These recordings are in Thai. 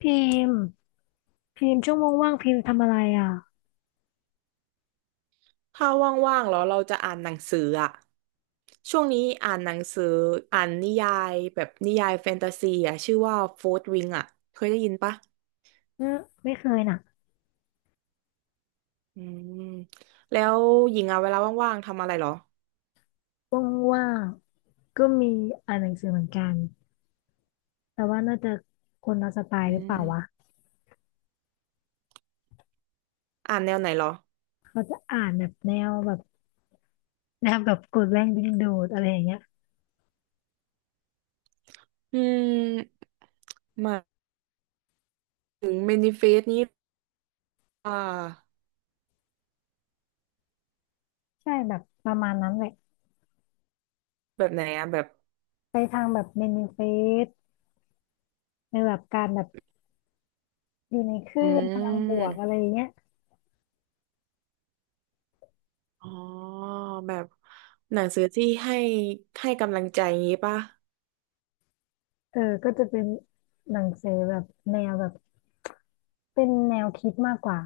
พิมพ์พิมพ์ช่วโมงว่างๆพิมพ์ทำอะไรอ่ะถ้าว่างๆแล้วเราจะอ่านหนังสืออะช่วงนี้อ่านหนังสืออ่านนิยายแบบนิยายแฟนตาซีอะชื่อว่าโฟร์ w วิงอะเคยได้ยินปะเออไม่เคยน่ะอืมแล้วหญิงอะเวลาว่างๆทำอะไรเหรอว่างๆก็มีอ่านหนังสือเหมือนกันแต่ว่าน่าจะคนละสไตอืล์หรือเปล่าวะมอ่านแนวไหนเหรอเขาจะอ่านแบบแนวแบบแนวแบบกดแรงดึงดูดอะไรอย่างเงี้ยอืมหมายถึงเมนิเฟสนี้อ่าใช่แบบประมาณนั้นแหละแบบไหนอะแบบไปทางแบบเมนิเฟสในแบบการแบบอยู่ในคลื่อืนพลังบวกอะไรมอย่างเงี้ยอ๋อแบบหนังสือที่ให้กำลังใจงี้ปะเออก็จะเป็นหนังสือแบบแนวแบบเป็นแนวคิดมากกว่า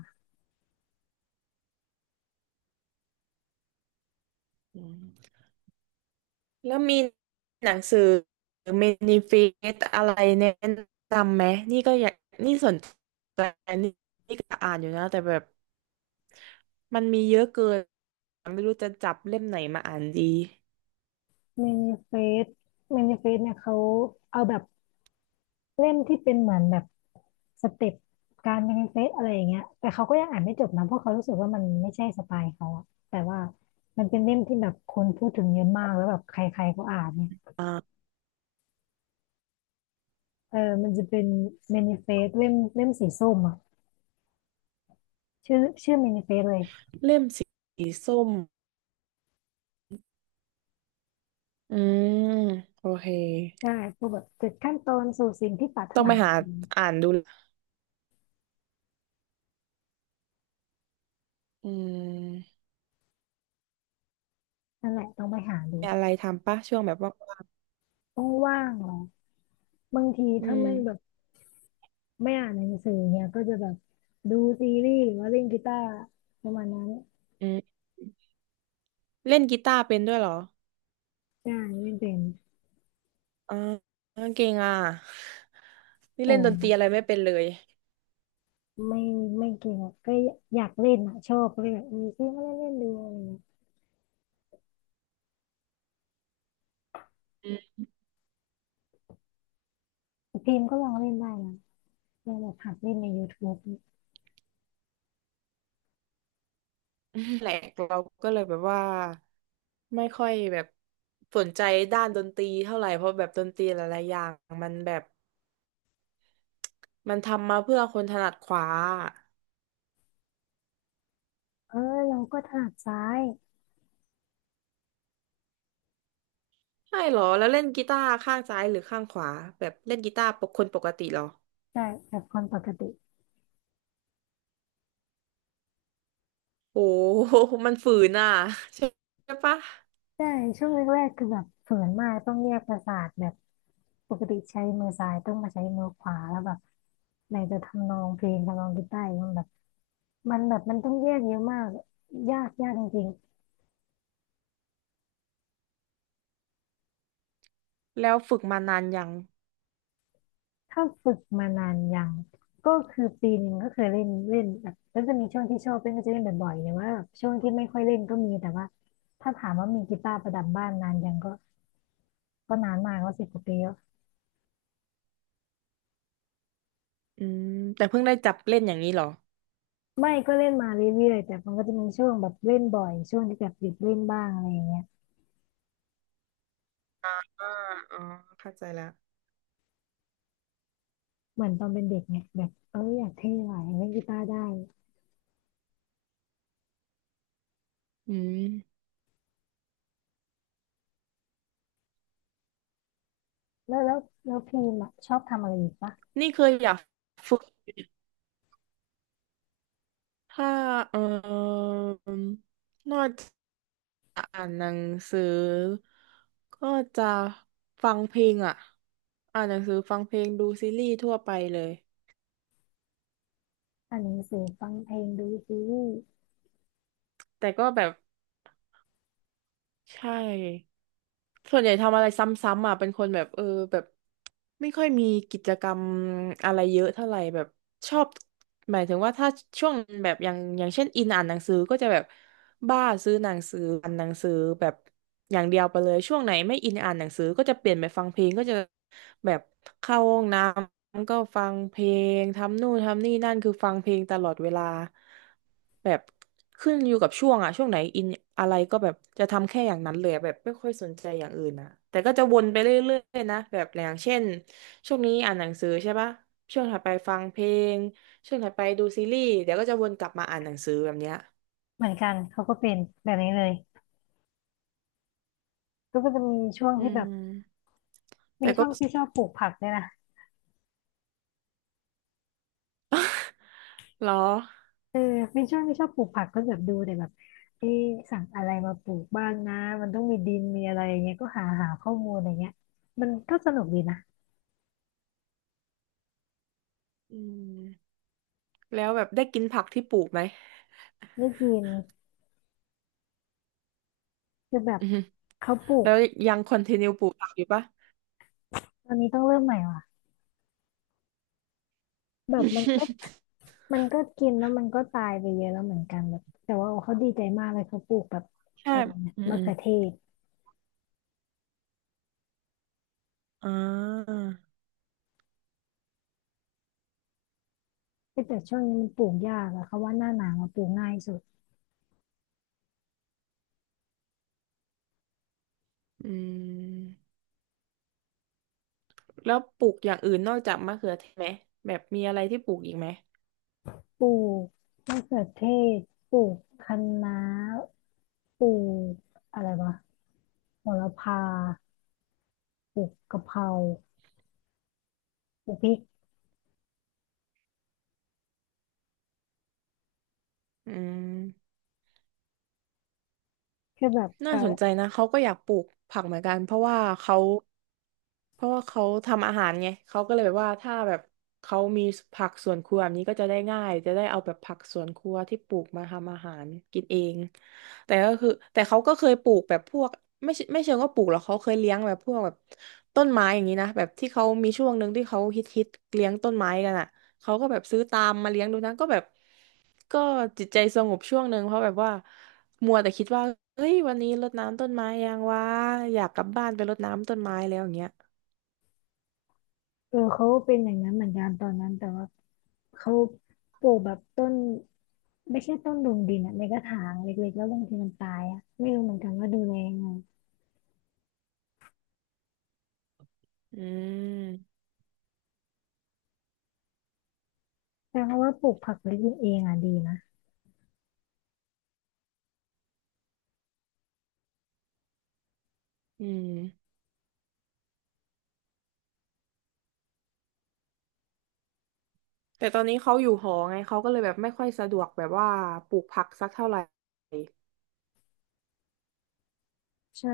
อืม แล้วมีหนังสือเมนิเฟสอะไรแนะนำไหมนี่ก็อยากนี่สนใจนี่นี่ก็อ่านอยู่นะแต่แบบมันมีเยอะเกินไม่รู้จะจับเล่มไหนมาอ่านดีเมนิเฟสเมนิเฟสเนี่ยเขาเอาแบบ เล่มที่เป็นเหมือนแบบสเต็ปการเป็นเฟซอะไรอย่างเงี้ยแต่เขาก็ยังอ่านไม่จบนะเพราะเขารู้สึกว่ามันไม่ใช่สไตล์เขาอะแต่ว่ามันเป็นเล่มที่แบบคนพูดถึงเยอะมากแล้วแบบใครๆก็อ่านเนี่ยอ่าเออมันจะเป็นเมนิเฟสเล่มเล่มสีส้มอะชื่อชื่อเมนิเฟสเลยเล่มสีส้มอืมโอเคใช่พวกแบบเจุดขั้นตอนสู่สิ่งที่ปรารถต้องนาไปอะหาไรอย่างเงี้ยอ่านดูละอืมนั่นแหละต้องไปหาดูมีอะไรทำปะช่วงแบบว่างต้องว่างเหรอบางทีๆอืถ้ามไม่แบบไม่อ่านหนังสือเนี่ยก็จะแบบดูซีรีส์หรือว่าเล่นกีตาร์ประมาณนั้น อืมเล่นกีตาร์เป็นด้วยเหรอใช่ไม่เป็นอ่าเก่งอ่ะนี่โอเล่นดนตรีอะ้ไรไม่เป็นเลย ไม่ไม่เก่งอะก็อยากเล่นอ่ะชอบก็เลยแบบเออพี่ไมาเล่นเล่นดูอะไรเงี้ยแต่พิมพ์ก็ลองเล่นได้นะลองแบบหัดเล่นใน YouTube เนี่ยแหลกเราก็เลยแบบว่าไม่ค่อยแบบสนใจด้านดนตรีเท่าไหร่เพราะแบบดนตรีหลายๆอย่างมันแบบมันทำมาเพื่อคนถนัดขวาเออเราก็ถนัดซ้ายใช่เหรอแล้วเล่นกีตาร์ข้างซ้ายหรือข้างขวาแบบเล่นกีตาร์ปกคนปกติเหรอใช่แบบคนปกติโอ้โหมันฝืนอ่ะ ใช่ปะใช่ช่วงแรกๆคือแบบฝืนมากต้องแยกประสาทแบบปกติใช้มือซ้ายต้องมาใช้มือขวาแล้วแบบไหนจะทำนองเพลงทำนองกีตาร์อีกมันแบบมันต้องแยกเยอะมากยากยากจริง แล้วฝึกมานานยังถ้าฝึกมานานยังก็คือปีหนึ่งก็เคยเล่นเล่นแบบก็จะมีช่วงที่ชอบเล่นก็จะเล่นบ่อยๆหรว่าช่วงที่ไม่ค่อยเล่นก็มีแต่ว่าถ้าถามว่ามีกีตาร์ประดับบ้านนานยังก็นานมากก็สิบกว่าปีแล้วอืมแต่เพิ่งได้จับเล่นอย่างนี้เหรอไม่ก็เล่นมาเรื่อยๆแต่มันก็จะมีช่วงแบบเล่นบ่อยช่วงที่แบบหยุดเล่นบ้างอะไรอย่างเงี้ยอ่าอ๋อเข้าใจแล้วเหมือนตอนเป็นเด็กเนี่ยแบบเอออยากเท่หน่อยเล่นกีตาร์ได้อืมแล้วแล้วแล้วพีมอะชอบทำอะไรอีกปะนี่เคยอยากฝึก ถ้าเอ่มนอกจากอ่านหนังสือก็จะฟังเพลงอ่ะอ่านหนังสือฟังเพลงดูซีรีส์ทั่วไปเลยอ่านหนังสือฟังเพลงดูซีรีส์แต่ก็แบบใช่ส่วนใหญ่ทำอะไรซ้ำๆอ่ะเป็นคนแบบเออแบบไม่ค่อยมีกิจกรรมอะไรเยอะเท่าไหร่แบบชอบหมายถึงว่าถ้าช่วงแบบอย่างอย่างเช่นอินอ่านหนังสือก็จะแบบ บ้าซื้อหนังสืออ่านหนังสือแบบอย่างเดียวไปเลยช่วงไหนไม่อินอ่านหนังสือก็จะเปลี่ยนไปฟังเพลงก็จะแบบเข้าห้องน้ำก็ฟังเพลงทำนู่นทำนี่นั่นคือฟังเพลงตลอดเวลาแบบขึ้นอยู่กับช่วงอะช่วงไหนอินอะไรก็แบบจะทำแค่อย่างนั้นเลยอะแบบไม่ค่อยสนใจอย่างอื่นอะแต่ก็จะวนไปเรื่อยๆนะแบบอย่างเช่นช่วงนี้อ่านหนังสือใช่ปะช่วงถัดไปฟังเพลงช่วงถัดไปดูซีรีส์เดี๋ยวก็จะวนกลับมาอ่านหนังสือแบบเนี้ยเหมือนกันเขาก็เป็นแบบนี้เลยก็จะมีช่วงอืที่แบบ ม ไม่แต่ชก็ อบไม่ชอบปลูกผักเลยนะ เหรอเออไม่ชอบไม่ชอบปลูกผักก็แบบดูแต่แบบเอ๊ะสั่งอะไรมาปลูกบ้างนะมันต้องมีดินมีอะไรอย่างเงี้ยก็หาหาข้อมูลอะไรเงี้ยมันก็สนุกดีนะอืมแล้วแบบได้กินผักที่ปลูกไหมได้กินคือแบบอือฮึเขาปลูกแล้วยังคอนติเนียปลูกผักอยู่ปะ ตอนนี้ต้องเริ่มใหม่ว่ะแบบมันก็ มันก็กินแล้วมันก็ตายไปเยอะแล้วเหมือนกันแบบแต่ว่าเขาดีใจมากเลยเขาปลูกแบบใช่อะไรนะอืมมะอมเขือเทศอ่าเอ้ยแต่ช่วงนี้มันปลูกยากอะเขาว่าหน้าหนาวมาปลูกง่ายสุดอืมแล้วปลูกอย่างอื่นนอกจากมะเขือเทศไหมแบบมีอะไรที่ปลูกอีกไหมปลูกมะเขือเทศปลูกคะน้า ปลูกอะไรวะโหระพาปลูกกะเพราปลูกพริกอืมคือแบบน่าเก่าสนใจนะเขาก็อยากปลูกผักเหมือนกันเพราะว่าเขา เพราะว่าเขาทำอาหารไงเขาก็เลยแบบว่าถ้าแบบเขามีผักสวนครัวแบบนี้ก็จะได้ง่ายจะได้เอาแบบผักสวนครัวที่ปลูกมาทำอาหารกินเองแต่ก็คือแต่เขาก็เคยปลูกแบบพวกไม่ใช่ไม่เชิงว่าปลูกหรอกเขาเคยเลี้ยงแบบพวกแบบต้นไม้อย่างนี้นะแบบที่เขามีช่วงหนึ่งที่เขาฮิตเลี้ยงต้นไม้กันอ่ะเขาก็แบบซื้อตามมาเลี้ยงดูนะก็แบบก็จิตใจสงบช่วงหนึ่งเพราะแบบว่ามัวแต่คิดว่าเฮ้ยวันนี้รดน้ำต้นไม้ยังวะอยากกลับบ้านไปรดน้ำต้นไม้แล้วอย่างเงี้ย เออเขาเป็นอย่างนั้นเหมือนกันตอนนั้นแต่ว่าเขาปลูกแบบต้นไม่ใช่ต้นลงดินอะในกระถางเล็กๆแล้วบางทีมันตายอะไม่รู้เหมือนกันว่าดูแลยังไงอืมแต่เพราะว่าปลูกผักเล็กๆเองอ่ะดีนะอืมแต่ตอนนี้เขาอยู่หอไงเขาก็เลยแบบไม่ค่อยสะดวกแบบว่าปลูกผักสักเท่าไหร่ใช่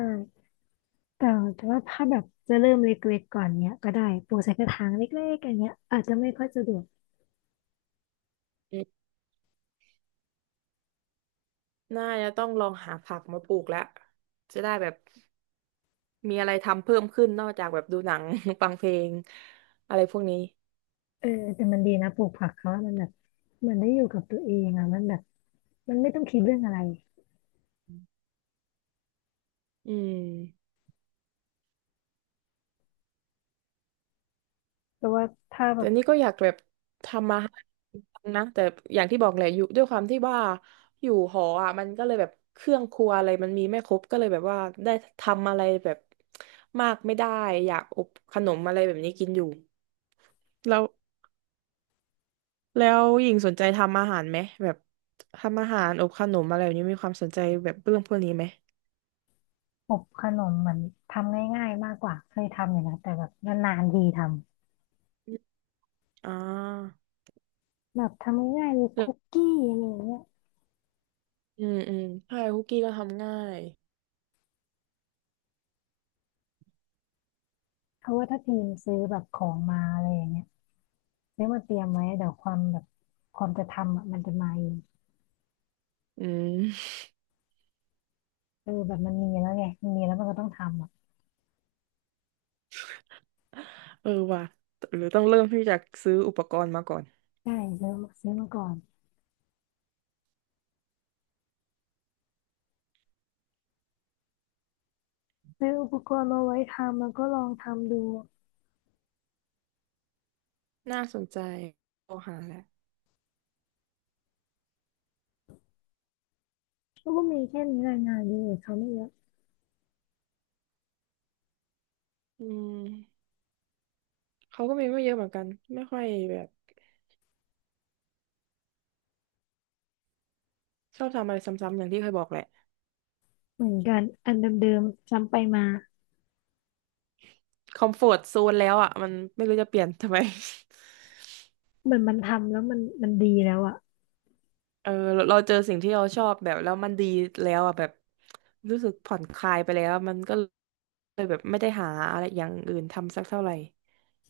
แต่แต่ว่าถ้าแบบจะเริ่มเล็กๆก่อนเนี้ยก็ได้ปลูกใส่กระถางเล็กๆอย่างเงี้ยอาจจะไม่ค่อยสะดวก อืมน่าจะต้องลองหาผักมาปลูกแล้วจะได้แบบมีอะไรทำเพิ่มขึ้นนอกจากแบบดูหนัง ฟังเพลงอะไรพวกนี้เออแต่มันดีนะปลูกผักเขาอะมันแบบเหมันได้อยู่กับตัวเองอ่ะมันแบบมันไม่ต้องคิดเรื่องอะไรอืม เพราะว่าถ้าแบแต่บนี่ก็อยากแบบทำมาหากินนะแต่อย่างที่บอกแหละอยู่ด้วยความที่ว่าอยู่หออ่ะมันก็เลยแบบเครื่องครัวอะไรมันมีไม่ครบก็เลยแบบว่าได้ทำอะไรแบบมากไม่ได้อยากอบขนมอะไรแบบนี้กินอยู่แล้วแล้วหญิงสนใจทำอาหารไหมแบบทำอาหารอบขนมอะไรแบบนี้มีความสนใจแบบเรื่องพวกนี้ไหมอบขนมมันทำง่ายๆมากกว่าเคยทำอยู่นะแต่แบบนานๆทีทำอมอ่าแบบทำง่ายๆเลยแล้คุวกกี้อะไรอย่างเงี้ยอืมอืมใช่คุกกี้ก็ทำง่ายเพราะว่าถ้าทีมซื้อแบบของมาอะไรอย่างเงี้ยซื้อมาเตรียมไว้เดี๋ยวความแบบความจะทำอ่ะมันจะมาเองอืม เออแบบมันมีแล้วไงมันมีแล้วมันก็ต้องทำอ่ะ เออว่ะหรือต้องเริ่มที่จะซื้ออุปกรณ์มาก่อน ใช่ซื้อมาก่อนซื้ออุปกรณ์มาไว้ทำแล้วก็ลองทำดู น่าสนใจโทรหาแหละก็มีแค่นี้รายงานเยอะเขาไม่เยอะอืมเขาก็มีไม่เยอะเหมือนกันไม่ค่อยแบบชอบทำอะไรซ้ำๆอย่างที่เคยบอกแหละเหมือนกันอันเดิมๆซ้ำไปมาคอมฟอร์ตโซนแล้วอ่ะมันไม่รู้จะเปลี่ยนทำไม เหมือนมันทำแล้วมันดีแล้วอ่ะ เออเราเจอสิ่งที่เราชอบแบบแล้วมันดีแล้วอ่ะแบบรู้สึกผ่อนคลายไปแล้วมันก็เลยแบบไม่ได้หาอะไรอย่างอื่นทำสักเท่าไหร่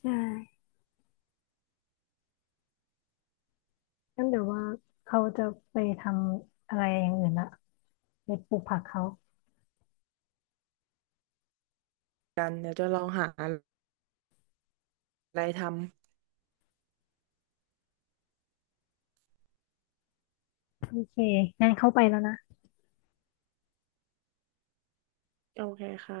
ใช่งั้นเดี๋ยวว่าเขาจะไปทำอะไรอย่างอื่นละไปปลูกผักเขากันเดี๋ยวจะลองหาอะไรทโอเคงั้นเข้าไปแล้วนะำโอเคค่ะ